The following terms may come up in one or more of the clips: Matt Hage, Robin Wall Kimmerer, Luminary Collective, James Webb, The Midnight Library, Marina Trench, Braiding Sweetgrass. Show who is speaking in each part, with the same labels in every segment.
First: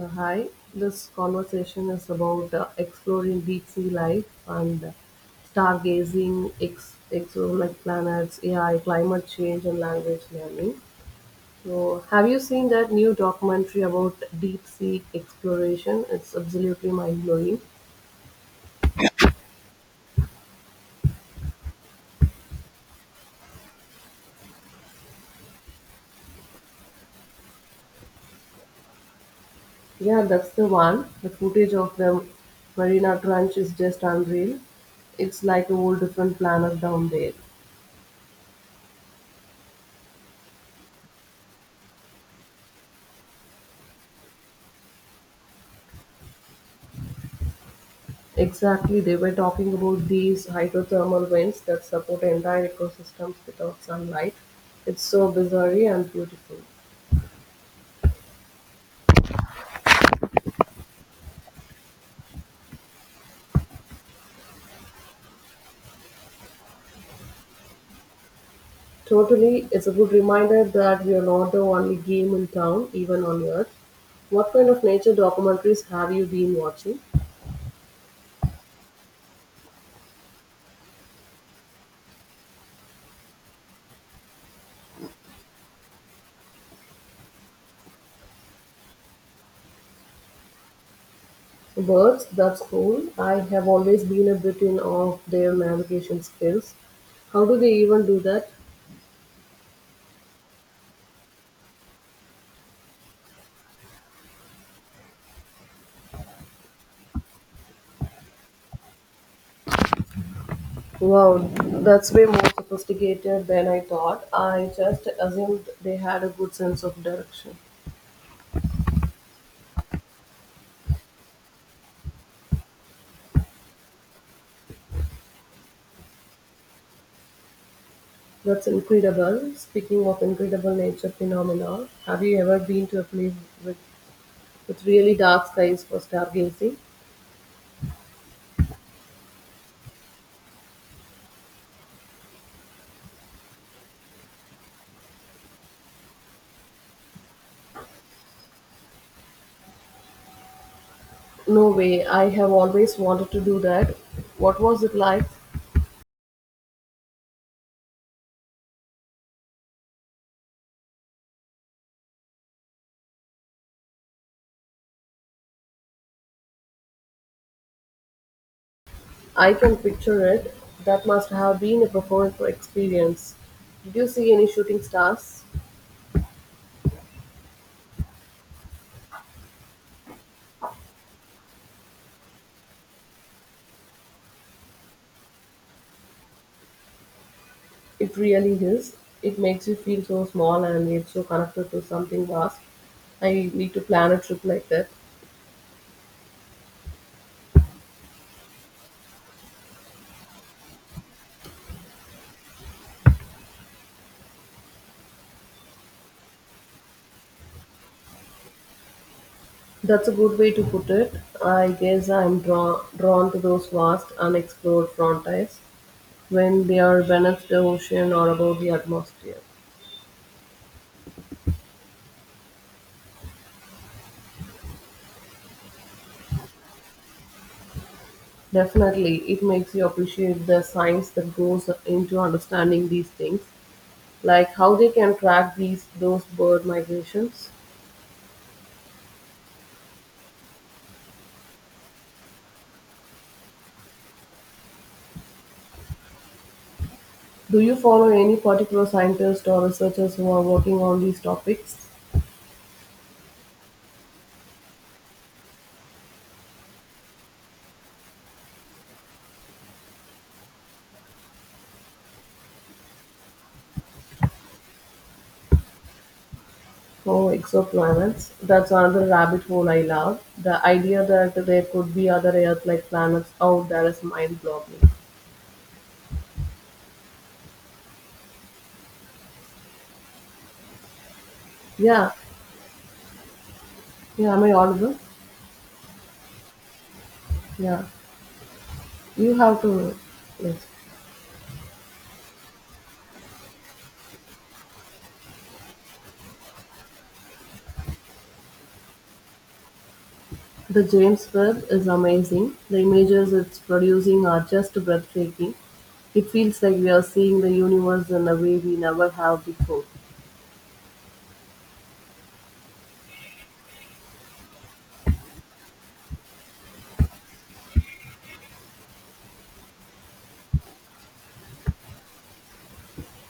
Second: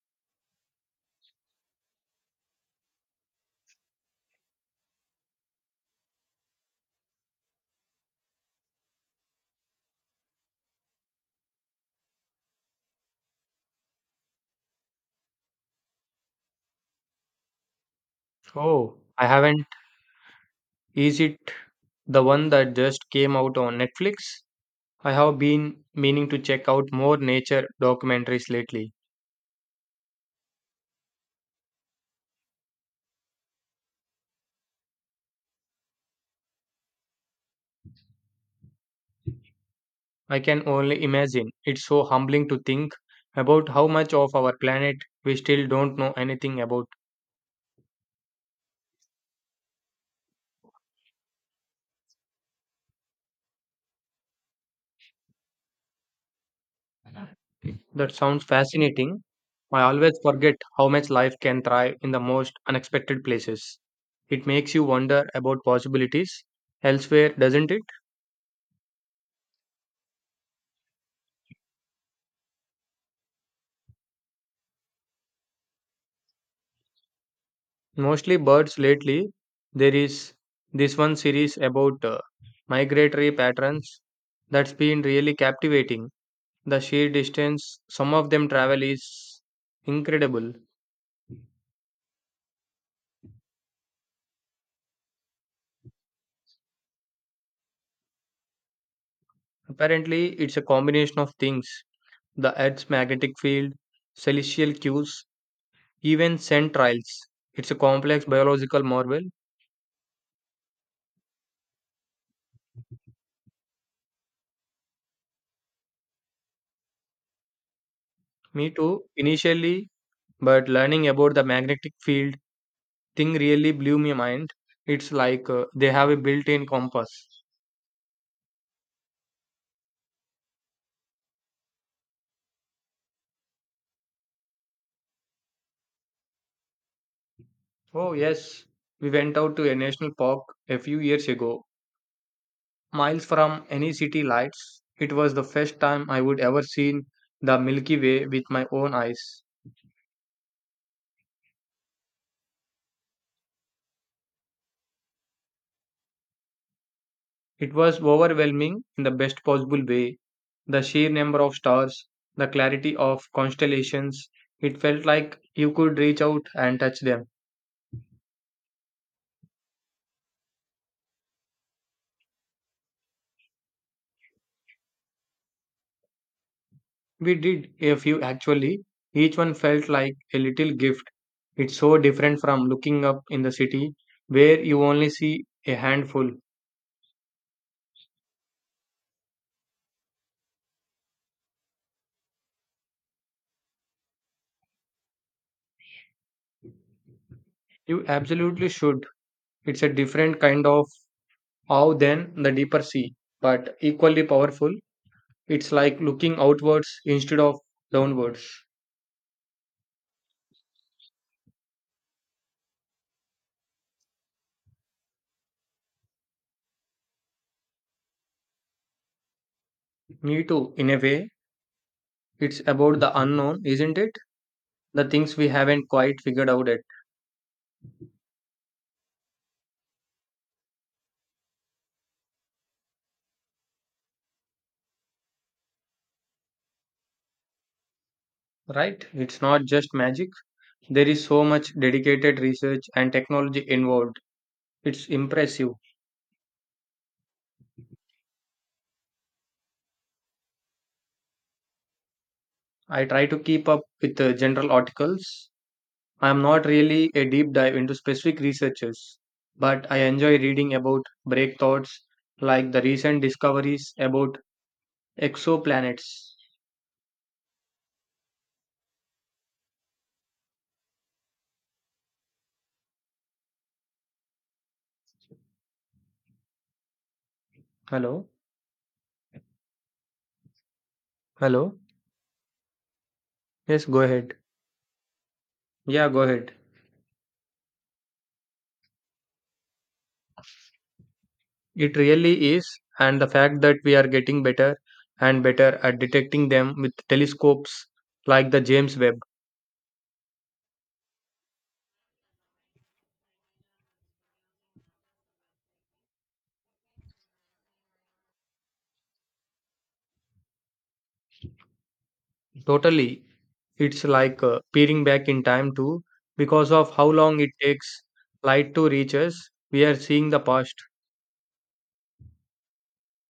Speaker 1: Hi, this conversation is about exploring deep sea life and stargazing, exoplanet planets, AI, climate change, and language learning. So, have you seen that new documentary about deep sea exploration? It's absolutely mind blowing.
Speaker 2: Oh, I haven't. Is it the one that just came out on Netflix? I have been meaning to check out more nature documentaries lately.
Speaker 1: Yeah, that's the one. The footage of the Marina Trench is just unreal. It's like a whole different planet down there.
Speaker 2: I can only imagine. It's so humbling to think about how much of our planet we still don't know anything about.
Speaker 1: Exactly, they were talking about these hydrothermal vents that support entire ecosystems without sunlight. It's so bizarre and beautiful.
Speaker 2: That sounds fascinating. I always forget how much life can thrive in the most unexpected places. It makes you wonder about possibilities elsewhere, doesn't it?
Speaker 1: Totally, it's a good reminder that we are not the only game in town, even on Earth. What kind of nature documentaries have you been watching?
Speaker 2: Mostly birds lately. There is this one series about migratory patterns that's been really captivating. The sheer distance some of them travel is incredible.
Speaker 1: Birds, that's cool. I have always been a bit in awe of their navigation skills. How do they even do that?
Speaker 2: Apparently, it's a combination of things: the Earth's magnetic field, celestial cues, even scent trails. It's a complex biological marvel.
Speaker 1: Wow, that's way more sophisticated than I thought. I just assumed they had a good sense of direction.
Speaker 2: Me too, initially, but learning about the magnetic field thing really blew my mind. It's like they have a built in compass.
Speaker 1: That's incredible. Speaking of incredible nature phenomena, have you ever been to a place with, with really dark skies for stargazing?
Speaker 2: Oh, yes. We went out to a national park a few years ago, miles from any city lights. It was the first time I would ever seen the Milky Way with my own eyes.
Speaker 1: No way. I have always wanted to do that. What was it like?
Speaker 2: It was overwhelming in the best possible way. The sheer number of stars, the clarity of constellations, it felt like you could reach out and touch them.
Speaker 1: I can picture it. That must have been a profound experience. Did you see any shooting stars?
Speaker 2: We did a few actually. Each one felt like a little gift. It's so different from looking up in the city where you only see a handful.
Speaker 1: It really is. It makes you feel so small and yet so connected to something vast. I need to plan a trip like that.
Speaker 2: You absolutely should. It's a different kind of awe than the deeper sea, but equally powerful. It's like looking outwards instead of downwards.
Speaker 1: That's a good way to put it. I guess drawn to those vast, unexplored frontiers when they are beneath the ocean or above the atmosphere.
Speaker 2: Me too, in a way. It's about the unknown, isn't it? The things we haven't quite figured out yet.
Speaker 1: Definitely, it makes you appreciate the science that goes into understanding these things, like how they can track these those bird migrations.
Speaker 2: Right? It's not just magic. There is so much dedicated research and technology involved. It's impressive.
Speaker 1: Do you follow any particular scientists or researchers who are working on these topics?
Speaker 2: I try to keep up with the general articles. I am not really a deep dive into specific researchers, but I enjoy reading about breakthroughs like the recent discoveries about exoplanets.
Speaker 1: Oh, exoplanets. That's another rabbit hole I love. The idea that there could be other Earth like planets out there is mind-blowing.
Speaker 2: Hello? Hello?
Speaker 1: Yeah,
Speaker 2: Yes, go
Speaker 1: yeah,
Speaker 2: ahead.
Speaker 1: am I audible?
Speaker 2: Yeah, go ahead.
Speaker 1: Yeah, you have to. Yes.
Speaker 2: It really is, and the fact that we are getting better and better at detecting them with telescopes like the James Webb.
Speaker 1: The James Webb is amazing. The images it's producing are just breathtaking. It feels like we are seeing the universe in a way we never have before.
Speaker 2: Totally. It's like peering back in time too, because of how long it takes light to reach us, we are seeing the past.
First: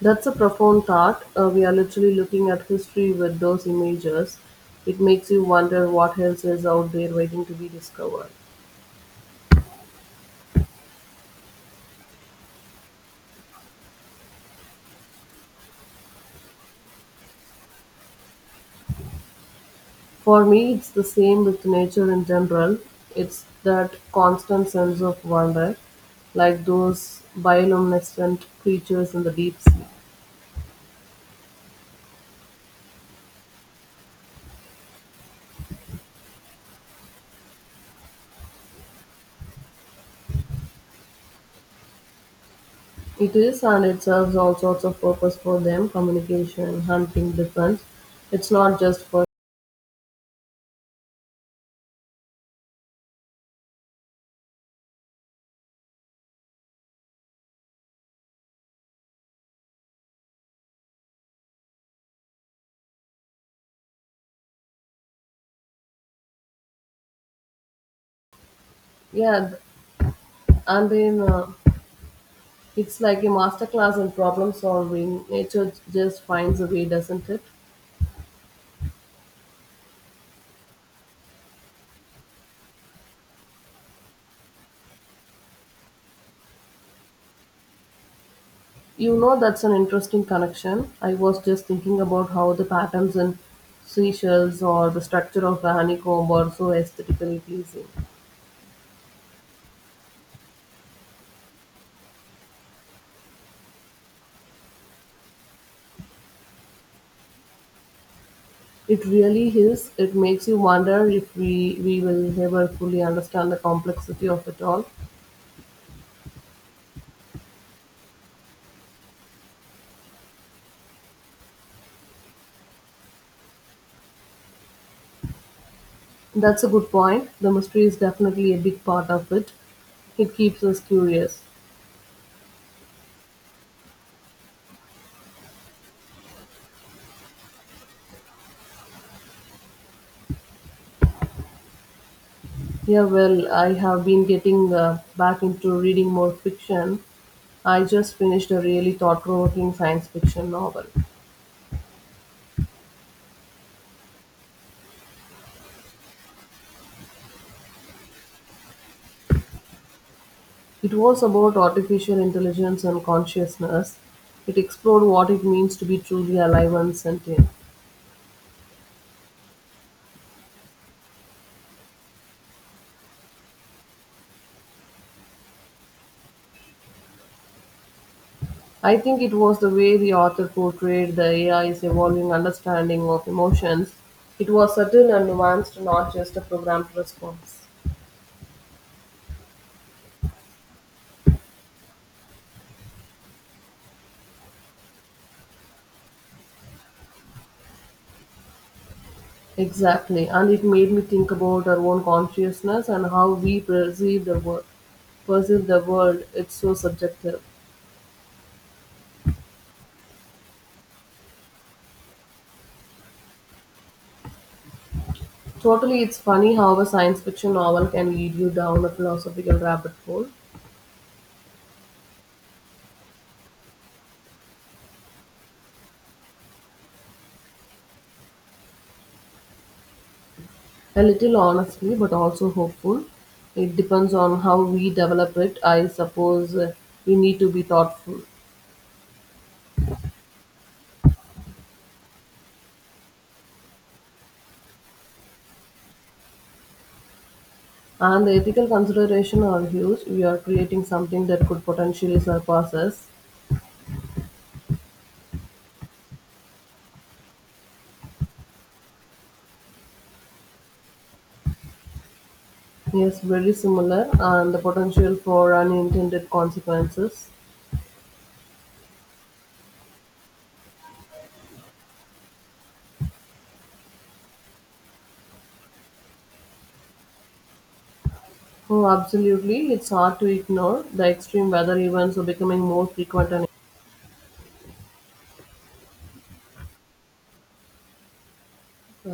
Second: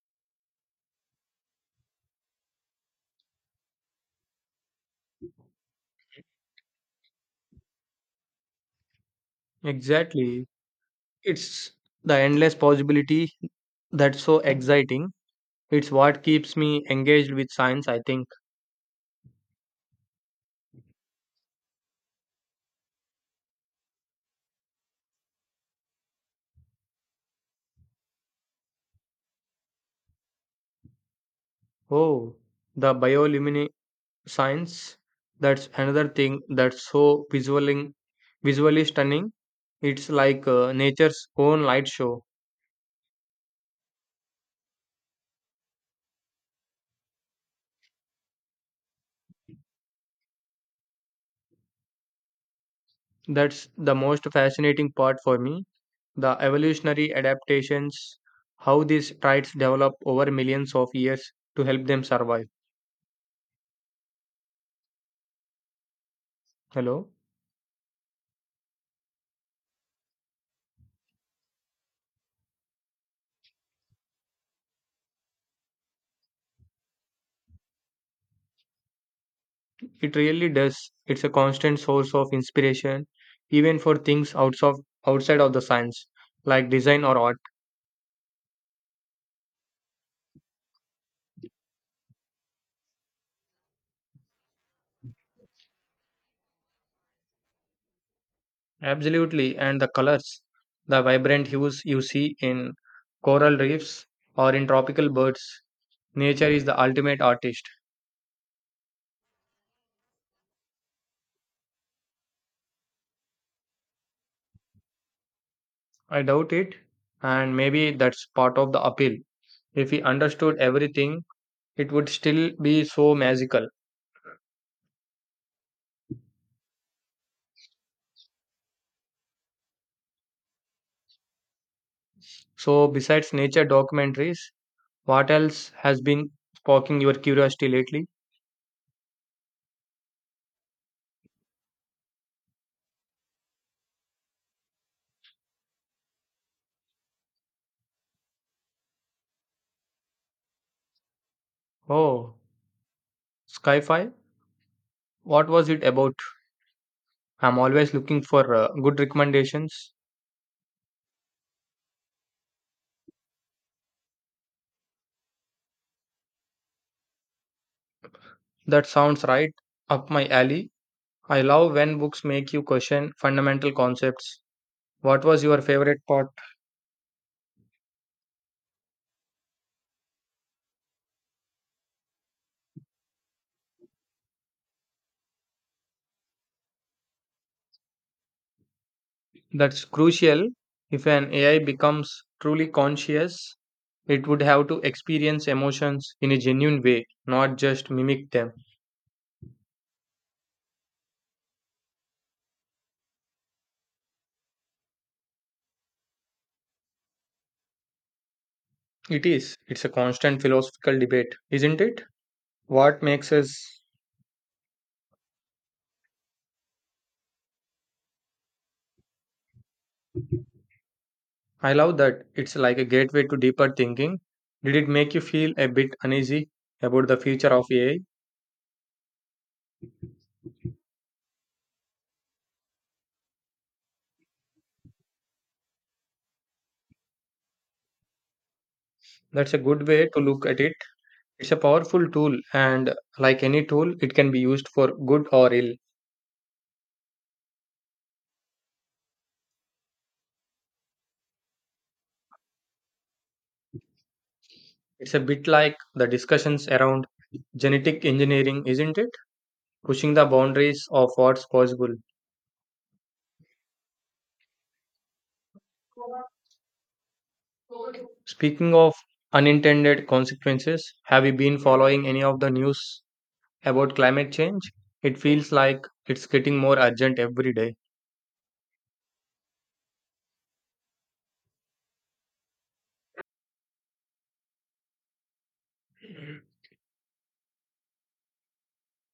Speaker 1: That's a profound thought. We are literally looking at history with those images. It makes you wonder what else is out there waiting to be discovered.
Speaker 2: Exactly. It's the endless possibility that's so exciting. It's what keeps me engaged with science, I think.
Speaker 1: For me, it's the same with nature in general. It's that constant sense of wonder, like those bioluminescent creatures in the deep sea.
Speaker 2: Oh, the bioluminescence. That's another thing that's so visually stunning. It's like nature's own light show.
Speaker 1: It is, and it serves all sorts of purpose for them communication, hunting, defense. It's not just for.
Speaker 2: That's the most fascinating part for me. The evolutionary adaptations, how these traits develop over millions of years to help them survive. Hello?
Speaker 1: Yeah, and then. It's like a masterclass in problem solving. Nature just finds a way, doesn't it?
Speaker 2: It really does. It's a constant source of inspiration, even for things outside of the science, like design or art.
Speaker 1: You know, that's an interesting connection. I was just thinking about how the patterns in seashells or the structure of the honeycomb are so aesthetically pleasing.
Speaker 2: Absolutely, and the colors, the vibrant hues you see in coral reefs or in tropical birds. Nature is the ultimate artist.
Speaker 1: It really is. It makes you wonder if we will ever fully understand the complexity of it all.
Speaker 2: I doubt it, and maybe that's part of the appeal. If we understood everything, it would still be so magical.
Speaker 1: That's a good point. The mystery is definitely a big part of it. It keeps us curious.
Speaker 2: So, besides nature documentaries, what else has been sparking your curiosity lately?
Speaker 1: Yeah, well, I have been getting back into reading more fiction. I just finished a really thought provoking science fiction novel.
Speaker 2: Oh, Skyfi? What was it about? I'm always looking for good recommendations.
Speaker 1: It was about artificial intelligence and consciousness. It explored what it means to be truly alive and sentient.
Speaker 2: That sounds right up my alley. I love when books make you question fundamental concepts. What was your favorite part?
Speaker 1: I think it was the way the author portrayed the AI's evolving understanding of emotions. It was subtle and nuanced, not just a programmed response.
Speaker 2: That's crucial. If an AI becomes truly conscious, it would have to experience emotions in a genuine way, not just mimic them.
Speaker 1: Exactly, and it made me think about our own consciousness and how we perceive the world. Perceive the world. It's so subjective.
Speaker 2: It is. It's a constant philosophical debate, isn't it? What makes us?
Speaker 1: Totally, it's funny how a science fiction novel can lead you down a philosophical rabbit hole.
Speaker 2: I love that it's like a gateway to deeper thinking. Did it make you feel a bit uneasy about the future of AI?
Speaker 1: A little honestly, but also hopeful. It depends on how we develop it. I suppose we need to be thoughtful.
Speaker 2: That's a good way to look at it. It's a powerful tool, and like any tool, it can be used for good or ill.
Speaker 1: And the ethical considerations are huge. We are creating something that could potentially surpass us.
Speaker 2: It's a bit like the discussions around genetic engineering, isn't it? Pushing the boundaries of what's possible.
Speaker 1: Yes, very similar, and the potential for unintended consequences.
Speaker 2: Speaking of unintended consequences, have you been following any of the news about climate change? It feels like it's getting more urgent every day.
Speaker 1: Oh, absolutely. It's hard to ignore. The extreme weather events are becoming more frequent. And